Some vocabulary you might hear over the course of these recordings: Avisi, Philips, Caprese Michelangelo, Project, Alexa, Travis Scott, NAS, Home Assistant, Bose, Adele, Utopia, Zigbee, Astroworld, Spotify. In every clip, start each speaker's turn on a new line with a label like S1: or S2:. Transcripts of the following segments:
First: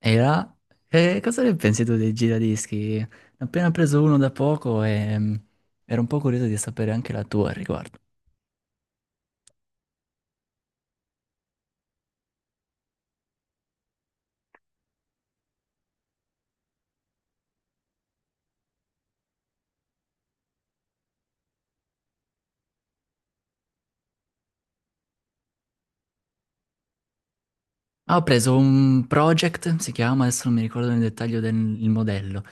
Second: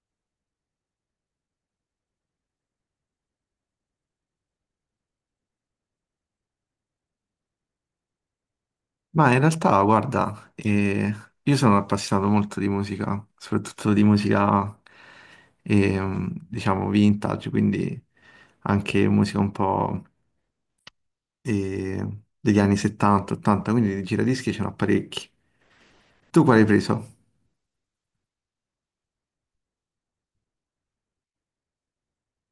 S1: E là, cosa ne pensi tu dei giradischi? Ne ho appena preso uno da poco e ero un po' curioso di sapere anche la tua al riguardo.
S2: Ma in realtà, guarda, io sono appassionato molto di musica, soprattutto di musica, diciamo, vintage, quindi anche musica un po' eh, degli anni 70, 80, quindi di giradischi ce n'ho parecchi. Tu quale hai preso?
S1: Ah, ho preso un Project, si chiama, adesso non mi ricordo nel dettaglio del il modello,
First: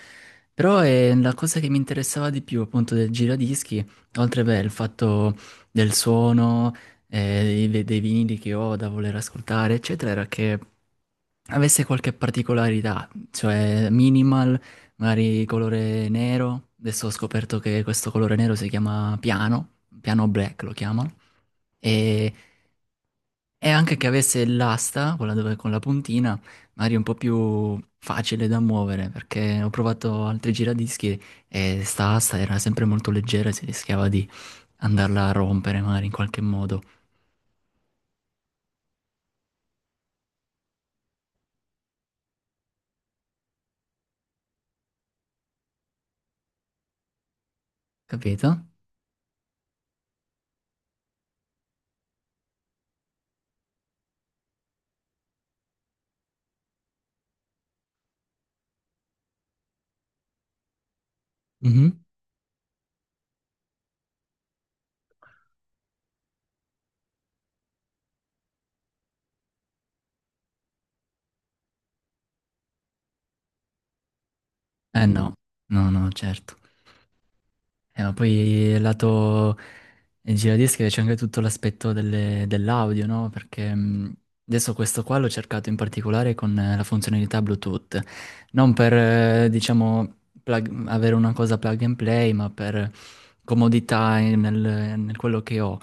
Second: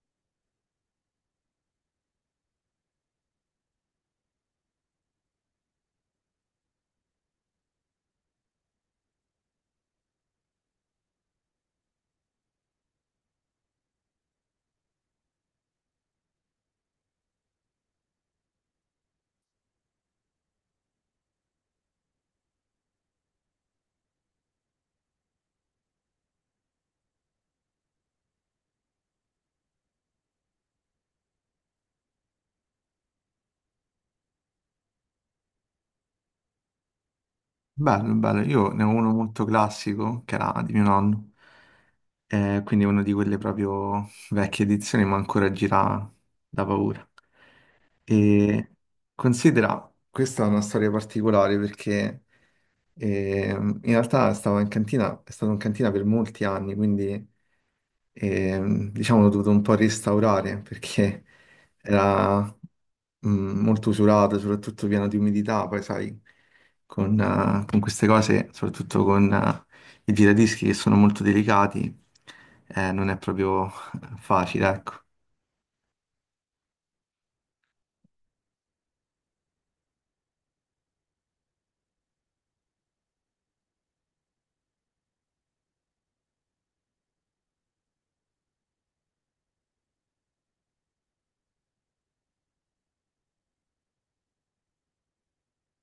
S1: però è la cosa che mi interessava di più appunto del giradischi, oltre beh, il fatto del suono, dei vinili che ho da voler ascoltare, eccetera, era che avesse qualche particolarità, cioè minimal, magari colore nero. Adesso ho scoperto che questo colore nero si chiama piano black lo chiamano. E, e anche che avesse l'asta, quella dove con la puntina, magari un po' più facile da muovere, perché ho provato altri giradischi e sta asta era sempre molto leggera e si rischiava di andarla a rompere magari in qualche modo,
S2: Bello, bello. Io ne ho uno molto classico, che era di mio nonno, quindi uno di quelle proprio vecchie edizioni, ma ancora gira da paura.
S1: capito?
S2: E considera, questa è una storia particolare perché in realtà stavo in cantina, è stato in cantina per molti anni, quindi diciamo l'ho dovuto un po' restaurare perché
S1: Mhm.
S2: era molto usurato, soprattutto pieno di umidità, poi sai, con queste cose, soprattutto con i giradischi che sono molto delicati, non è proprio facile, ecco.
S1: Mm. No, no, no, certo. Ma poi lato giradischi c'è anche tutto l'aspetto dell'audio, no? Perché adesso questo qua l'ho cercato in particolare con la funzionalità Bluetooth, non per, diciamo, avere una cosa plug and play, ma per comodità nel quello che ho,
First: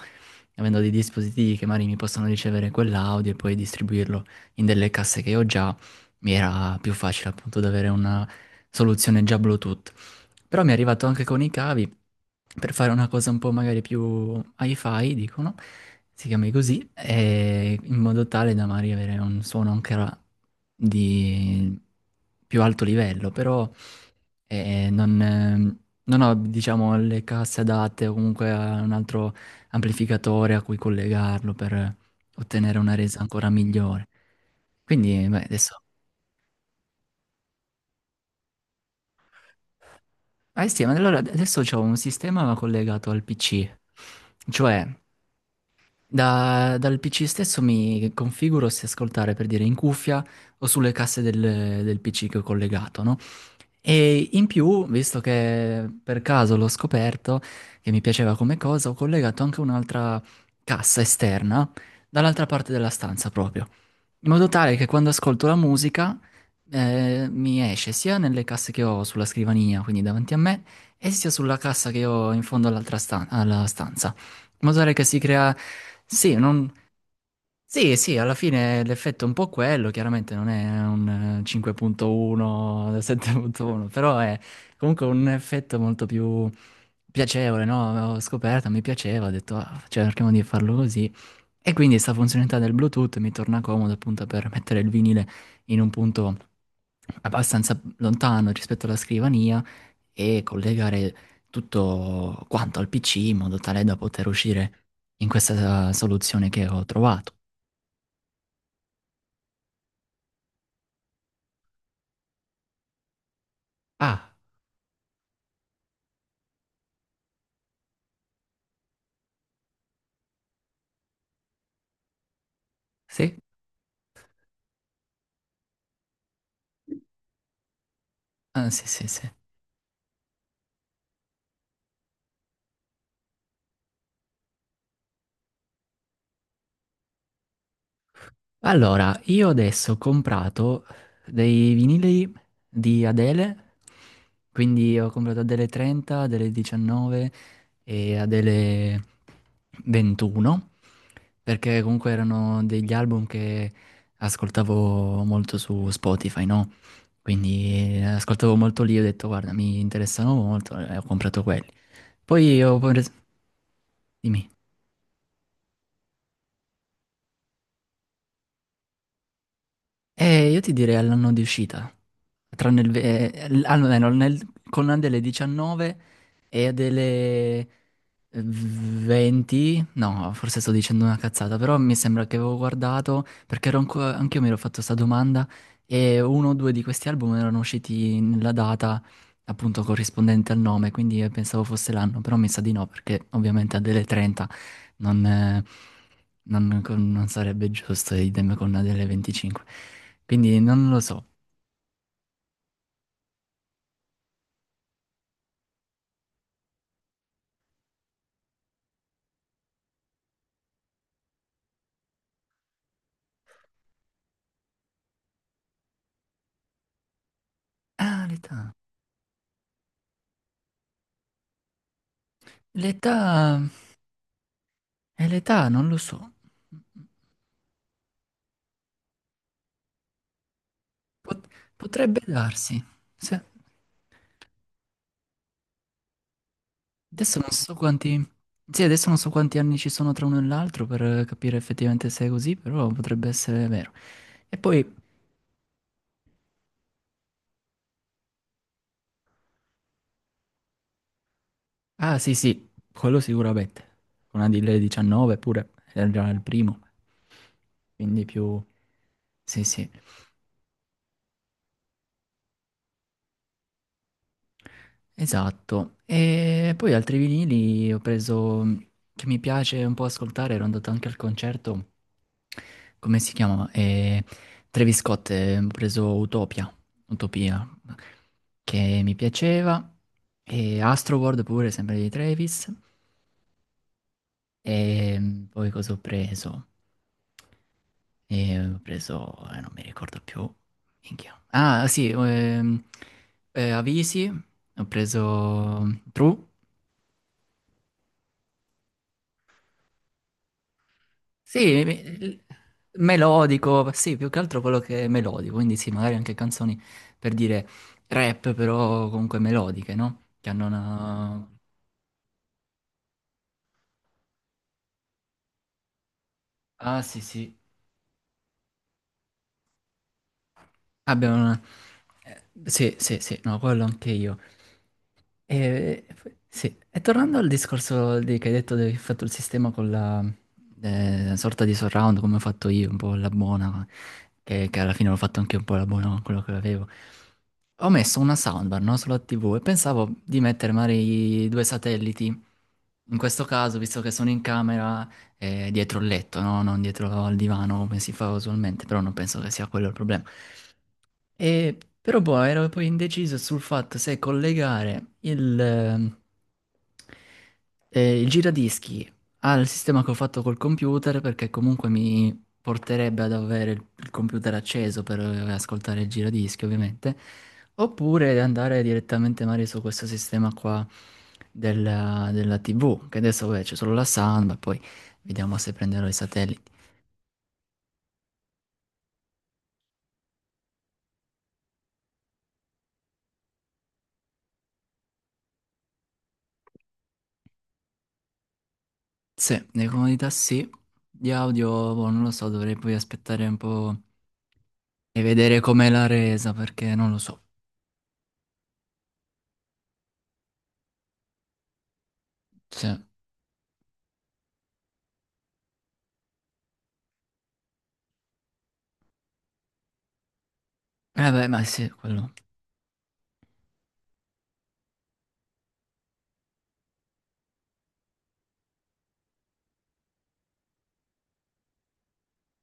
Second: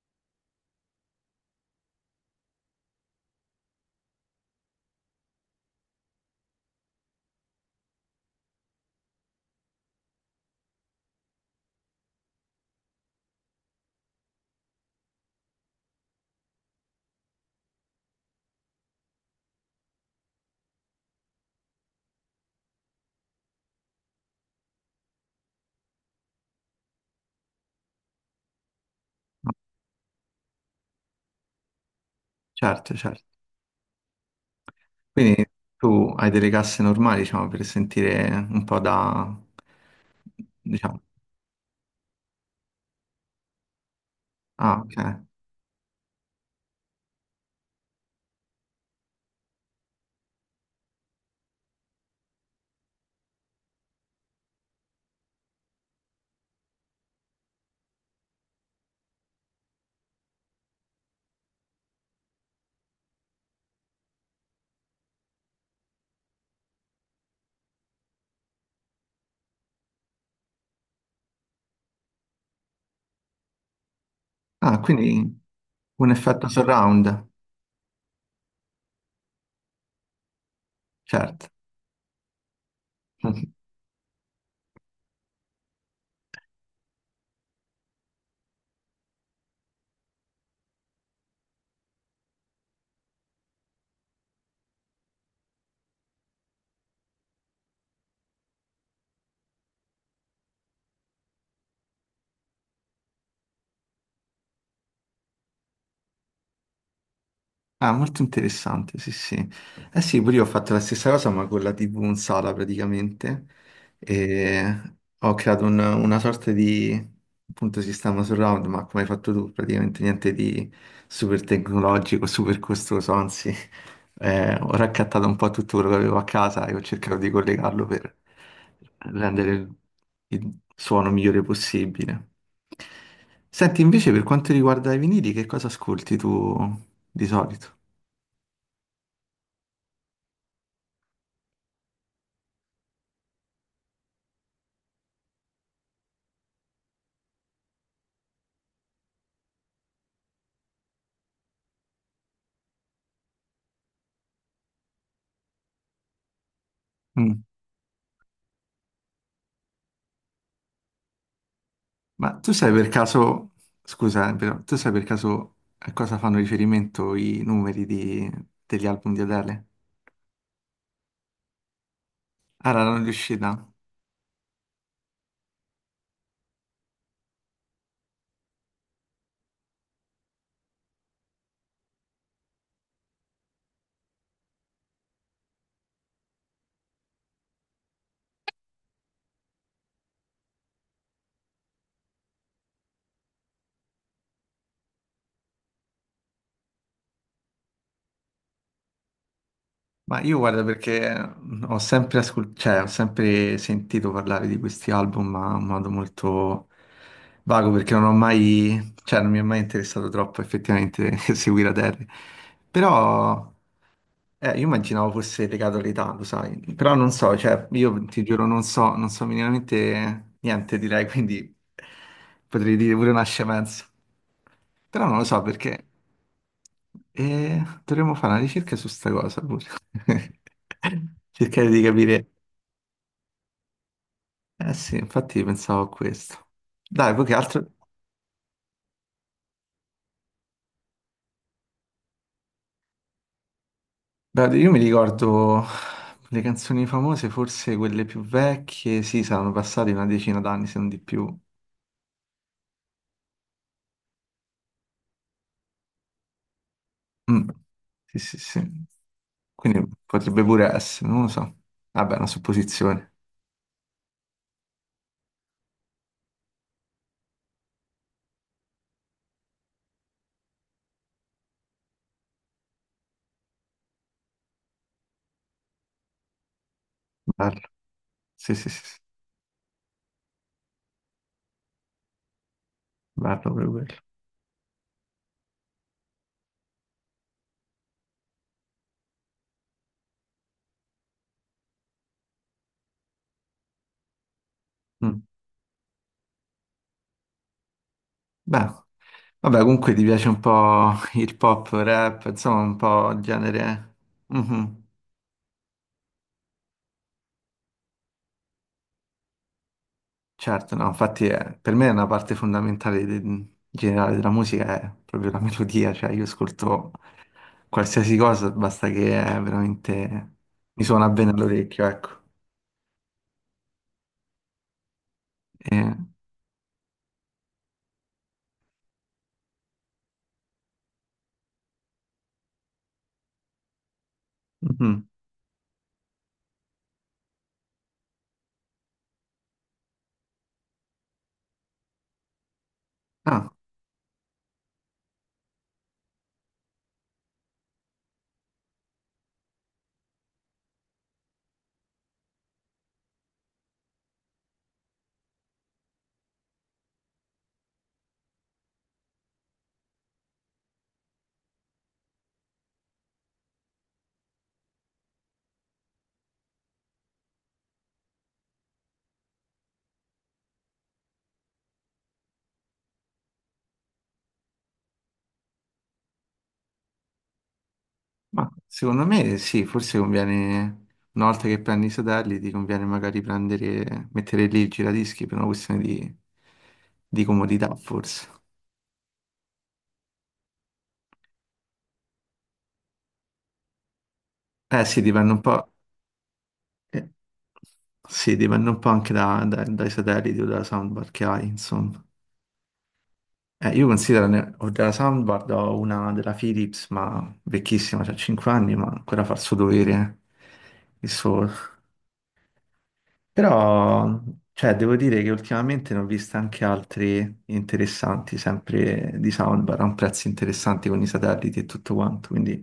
S1: avendo dei dispositivi che magari mi possono ricevere quell'audio e poi distribuirlo in delle casse che ho già, mi era più facile appunto ad avere una soluzione già Bluetooth. Però mi è arrivato anche con i cavi per fare una cosa un po' magari più hi-fi, dicono, si chiami così, e in modo tale da magari avere un suono ancora di più alto livello, però eh, non, ehm, non ho, diciamo, le casse adatte o comunque a un altro amplificatore a cui collegarlo per ottenere
S2: Certo,
S1: una resa
S2: certo.
S1: ancora migliore. Quindi, beh,
S2: Quindi
S1: adesso
S2: tu hai delle casse normali, diciamo, per sentire un po' da...
S1: ah sì, ma
S2: diciamo...
S1: allora adesso c'ho un sistema collegato al PC,
S2: Ah,
S1: cioè
S2: ok.
S1: dal PC stesso mi configuro se ascoltare per dire in cuffia o sulle casse del PC che ho collegato, no? E in più, visto che per caso l'ho scoperto che mi piaceva come cosa, ho collegato anche un'altra cassa esterna dall'altra parte della stanza proprio in modo tale che quando ascolto la musica mi esce sia nelle casse che ho sulla scrivania, quindi davanti a me, e sia sulla cassa che ho in fondo alla stanza. In modo
S2: Ah,
S1: tale che si
S2: quindi
S1: crea.
S2: un
S1: Sì,
S2: effetto
S1: non...
S2: surround,
S1: sì, sì, alla fine l'effetto è un po' quello, chiaramente non è un
S2: certo.
S1: 5.1, 7.1, però è comunque un effetto molto più piacevole, no? Ho scoperto, mi piaceva, ho detto, "Ah, cioè, cerchiamo di farlo così." E quindi questa funzionalità del Bluetooth mi torna comodo appunto per mettere il vinile in un punto abbastanza lontano rispetto alla scrivania e collegare tutto quanto al PC in modo tale da poter uscire in questa soluzione che ho trovato.
S2: Ah, molto interessante, sì, sì. Eh sì, pure io ho fatto la stessa cosa, ma con la TV in sala praticamente.
S1: Ah,
S2: E ho creato una sorta di, appunto, sistema surround, ma come hai fatto tu, praticamente niente di super tecnologico, super costoso,
S1: sì?
S2: anzi... ho raccattato un po' tutto quello che avevo a casa e ho cercato di collegarlo per
S1: Ah, sì, sì, sì.
S2: rendere il suono migliore possibile. Senti, invece, per quanto riguarda i vinili, che cosa ascolti tu di solito?
S1: Allora, io adesso ho comprato dei vinili di Adele, quindi ho comprato Adele 30, Adele 19 e Adele 21 perché comunque erano degli album che ascoltavo molto su Spotify, no?
S2: Mm.
S1: Quindi ascoltavo molto lì, ho detto guarda, mi interessano molto e ho comprato quelli.
S2: Ma tu
S1: Poi
S2: sai
S1: ho
S2: per
S1: preso.
S2: caso, scusa,
S1: Dimmi.
S2: però, tu sai per caso a cosa fanno riferimento i degli album di Adele?
S1: Io ti direi all'anno di uscita,
S2: Ah,
S1: tranne
S2: la
S1: il,
S2: non riuscita?
S1: almeno con Adele 19 e Adele 20, no, forse sto dicendo una cazzata, però mi sembra che avevo guardato, perché ero anche anch'io mi ero fatto questa domanda, e uno o due di questi album erano usciti nella data appunto corrispondente al nome, quindi pensavo fosse l'anno, però mi sa di no, perché ovviamente Adele 30 non... eh, non sarebbe giusto, idem con una delle 25.
S2: Ma io
S1: Quindi
S2: guarda
S1: non lo
S2: perché
S1: so.
S2: ho sempre, cioè, ho sempre sentito parlare di questi album, ma in modo molto vago perché non ho mai, cioè non mi è mai interessato troppo effettivamente seguire Adele. Però io immaginavo fosse legato all'età, lo sai, però non so, cioè io ti
S1: Ah,
S2: giuro non
S1: l'età.
S2: so, non so minimamente niente direi, quindi potrei dire pure una
S1: L'età.
S2: scemenza. Però non lo
S1: E
S2: so
S1: l'età
S2: perché.
S1: non lo so.
S2: E dovremmo fare una ricerca su sta cosa pure.
S1: Pot-
S2: Cercare di
S1: Potrebbe
S2: capire.
S1: darsi. Se-
S2: Eh sì, infatti pensavo a questo. Dai, poi che
S1: Adesso non
S2: altro...
S1: so quanti. Sì, adesso non so quanti anni ci sono tra uno e l'altro per capire effettivamente se è così, però potrebbe essere vero.
S2: Beh,
S1: E
S2: io mi
S1: poi.
S2: ricordo le canzoni famose, forse quelle più vecchie, sì, saranno passate una decina d'anni, se non di più.
S1: Ah, sì, sì, quello sicuramente. Una di lei 19 pure, era già il primo.
S2: Mm. Sì,
S1: Quindi
S2: sì,
S1: più.
S2: sì.
S1: Sì,
S2: Quindi
S1: sì.
S2: potrebbe pure essere, non lo so. Vabbè, è una supposizione.
S1: Esatto. E poi altri vinili ho preso che mi piace un po' ascoltare, ero andato anche al concerto. Come si chiama? Travis Scott, ho preso Utopia,
S2: Bello.
S1: Utopia,
S2: Sì, sì, sì, sì.
S1: che mi piaceva. E Astroworld pure, sempre di Travis.
S2: Bello per quello.
S1: E poi cosa ho preso? E ho preso, non mi ricordo più. Minchia. Ah, sì, Avisi, ho
S2: Mm.
S1: preso True.
S2: Beh. Vabbè, comunque ti piace un po' il pop,
S1: Sì,
S2: rap, insomma, un po' il
S1: melodico,
S2: genere.
S1: sì, più che altro quello
S2: Mhm.
S1: che è melodico, quindi sì, magari anche canzoni per dire rap, però comunque melodiche, no? Che hanno
S2: Certo, no,
S1: una.
S2: per me è una parte fondamentale generale della musica, è proprio la melodia, cioè io ascolto
S1: Ah, sì, sì.
S2: qualsiasi cosa, basta che è veramente mi suona bene
S1: Abbiamo una.
S2: all'orecchio, ecco.
S1: Sì, sì, sì, no, quello anche io.
S2: E-
S1: E, sì, e tornando al discorso di, che hai detto che hai fatto il sistema con la sorta di surround, come ho fatto io, un po' la buona, che alla
S2: mhm.
S1: fine l'ho fatto anche un po' la buona con quello che avevo. Ho messo una soundbar, no, sulla TV e pensavo di mettere magari i due satelliti. In questo
S2: Ah,
S1: caso, visto che sono in camera, dietro il letto, no? Non dietro al divano come si fa usualmente, però non penso che sia quello il problema. E, però poi ero poi indeciso sul fatto se collegare il giradischi al sistema che ho fatto col computer perché comunque mi porterebbe ad avere il computer acceso per ascoltare il giradischi ovviamente oppure andare direttamente magari su questo sistema qua della TV che adesso vabbè, c'è solo la sound ma poi vediamo se prenderò i satelliti.
S2: ma secondo me sì, forse conviene, una volta che prendi i satelliti, ti conviene magari prendere, mettere lì il giradischi per una questione di comodità, forse.
S1: Sì, le comodità sì, di audio boh, non lo so, dovrei poi aspettare un po'
S2: Eh sì,
S1: e
S2: dipende un
S1: vedere
S2: po'.
S1: com'è la resa perché
S2: eh,
S1: non lo so.
S2: Sì, dipende un po' anche dai satelliti o dalla soundbar che hai, insomma.
S1: Sì. Eh
S2: Io considero, ho della soundbar, ho una della Philips, ma vecchissima, c'ha 5 anni, ma ancora fa il suo dovere, il suo.
S1: beh, ma sì, quello.
S2: Però, cioè, devo dire che ultimamente ne ho viste anche altri interessanti, sempre di soundbar, a un prezzo interessante con i satelliti e tutto quanto, quindi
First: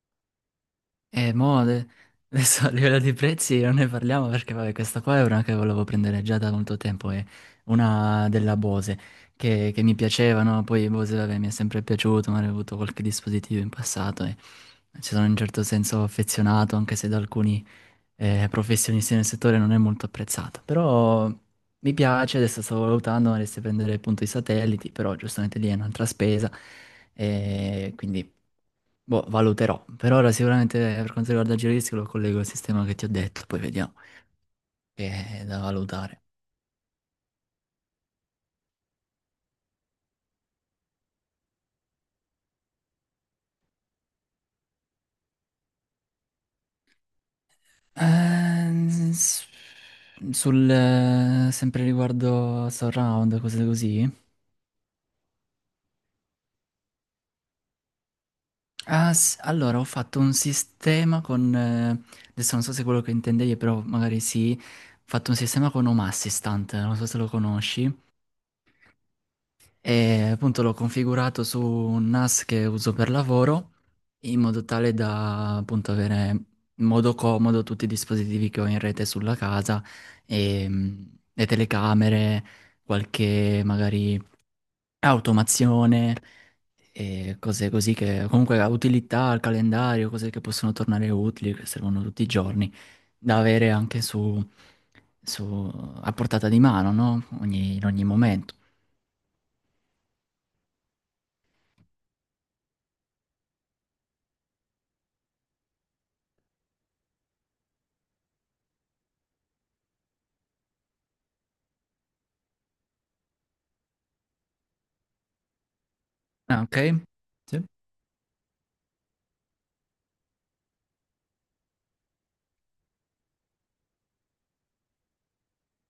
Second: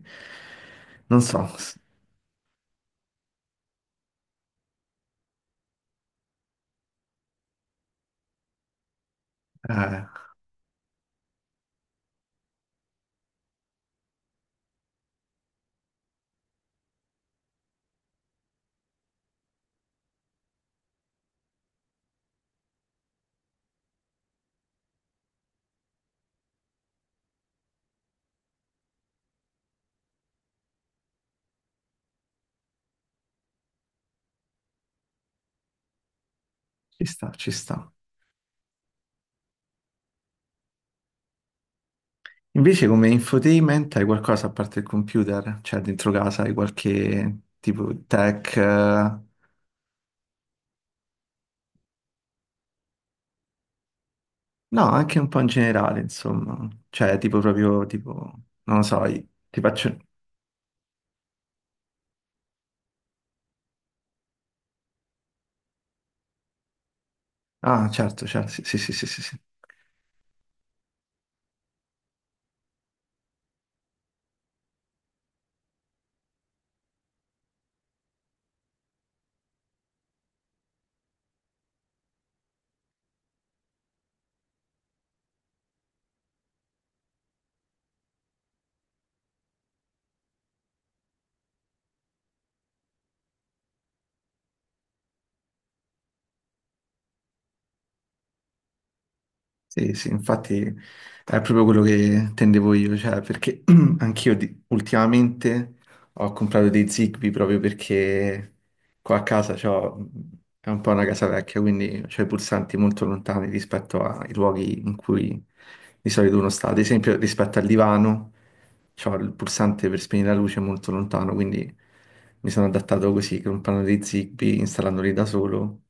S2: non
S1: E
S2: so,
S1: mo adesso a livello di prezzi non ne parliamo perché vabbè, questa qua è una che volevo prendere già da molto tempo, è una della Bose che mi
S2: eh,
S1: piaceva, no? Poi Bose vabbè, mi è sempre piaciuto, ma avevo avuto qualche dispositivo in passato e ci sono in un certo senso affezionato anche se da alcuni professionista nel settore non è molto apprezzata, però mi piace, adesso stavo valutando, vorresti prendere appunto i satelliti, però giustamente lì è un'altra spesa, e quindi boh, valuterò. Per ora sicuramente per quanto riguarda il giro di rischio lo collego al sistema che ti ho detto, poi vediamo, che è da valutare.
S2: ci sta, ci sta. Invece come infotainment hai qualcosa a parte il computer? Cioè dentro casa hai qualche tipo tech?
S1: Ehm, s- Sul, sempre riguardo surround, cose così,
S2: No, anche un po' in generale, insomma. Cioè tipo proprio tipo, non lo so,
S1: ah,
S2: ti
S1: allora, ho
S2: faccio...
S1: fatto un sistema con. Adesso non so se è quello che intendevi, però magari sì. Ho fatto un sistema con Home Assistant, non so se lo
S2: Ah,
S1: conosci.
S2: certo, certo, sì, sì, sì, sì, sì, sì.
S1: E appunto l'ho configurato su un NAS che uso per lavoro, in modo tale da appunto avere in modo comodo tutti i dispositivi che ho in rete sulla casa, e, le telecamere, qualche magari automazione e cose così che comunque la utilità, il calendario, cose che possono tornare utili, che servono tutti i giorni, da avere anche su- a portata di mano, no? In ogni momento.
S2: Sì, sì, infatti è proprio quello che tendevo io, cioè perché anch'io ultimamente ho comprato dei Zigbee proprio perché qua a casa c'ho, è un po' una casa vecchia, quindi c'ho i pulsanti molto lontani rispetto ai luoghi in cui di solito uno
S1: Ah,
S2: sta.
S1: ok?
S2: Ad esempio rispetto
S1: Sì?
S2: al divano c'ho il pulsante per spegnere la luce molto lontano, quindi mi sono adattato così, comprando dei Zigbee, installandoli da solo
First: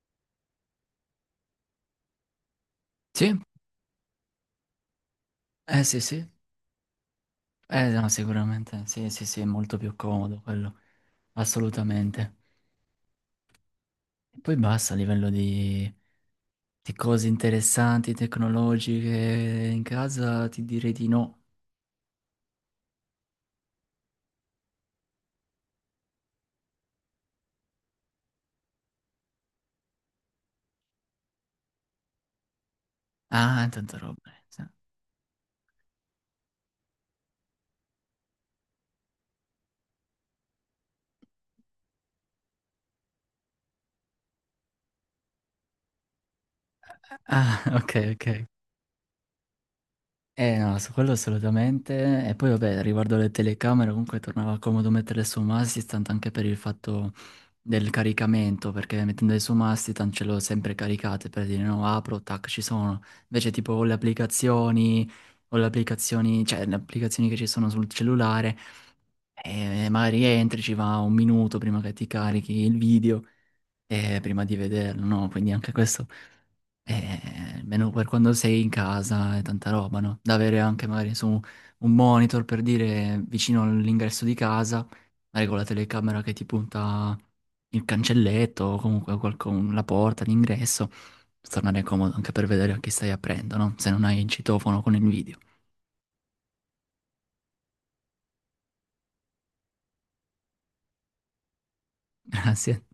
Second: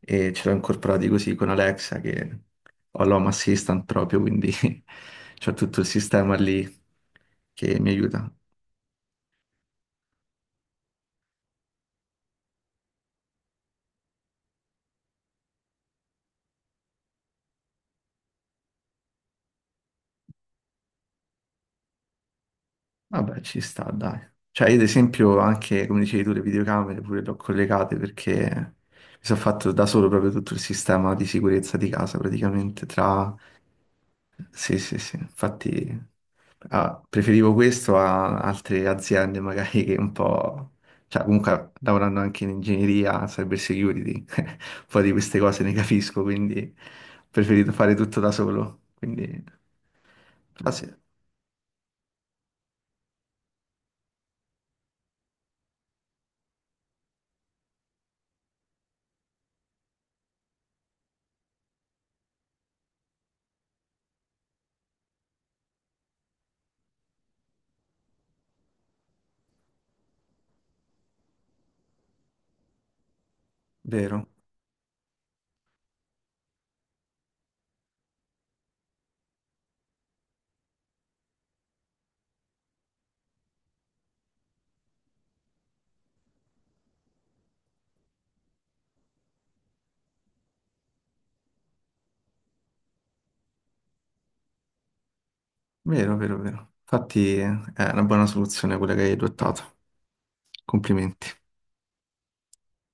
S2: e ce l'ho incorporati così con Alexa che ho l'Home
S1: Sì?
S2: Assistant proprio, quindi c'ho tutto
S1: Eh
S2: il
S1: sì, sì.
S2: sistema lì che mi
S1: Eh no,
S2: aiuta.
S1: sicuramente. Sì, sì, sì, è molto più comodo quello. Assolutamente. E poi basta a livello di, cose interessanti, tecnologiche in casa, ti direi di no.
S2: Vabbè, ci sta, dai. Cioè, io ad esempio anche, come dicevi tu, le videocamere pure le ho collegate perché mi sono fatto da solo proprio tutto il sistema di sicurezza di casa, praticamente, tra
S1: Ah, tanta roba. Sì.
S2: sì, sì, sì, infatti ah, preferivo questo a altre aziende magari che un po', cioè comunque lavorando anche in ingegneria, cyber security, un po' di queste cose ne capisco, quindi ho
S1: Ah,
S2: preferito fare
S1: ok,
S2: tutto da
S1: ok.
S2: solo, quindi
S1: Eh
S2: però
S1: no,
S2: sì,
S1: su quello assolutamente. E poi vabbè, riguardo alle telecamere, comunque tornava comodo metterle su masti, tanto anche per il fatto del caricamento, perché mettendole su masti, tanto ce l'ho sempre caricate per dire no, apro, tac, ci sono. Invece tipo o le applicazioni, cioè le applicazioni che ci sono sul cellulare, magari entri, ci va un minuto prima che ti carichi il video e
S2: vero,
S1: prima di vederlo, no? Quindi anche questo. Almeno per quando sei in casa e tanta roba, no? Da avere anche magari su un monitor per dire vicino all'ingresso di casa, magari con la telecamera che ti punta il cancelletto o comunque la porta, l'ingresso, per tornare comodo anche per vedere a chi stai aprendo, no? Se non hai il citofono con il video.
S2: vero, vero, vero. Infatti è una buona soluzione quella che hai adottato, complimenti.
S1: Grazie.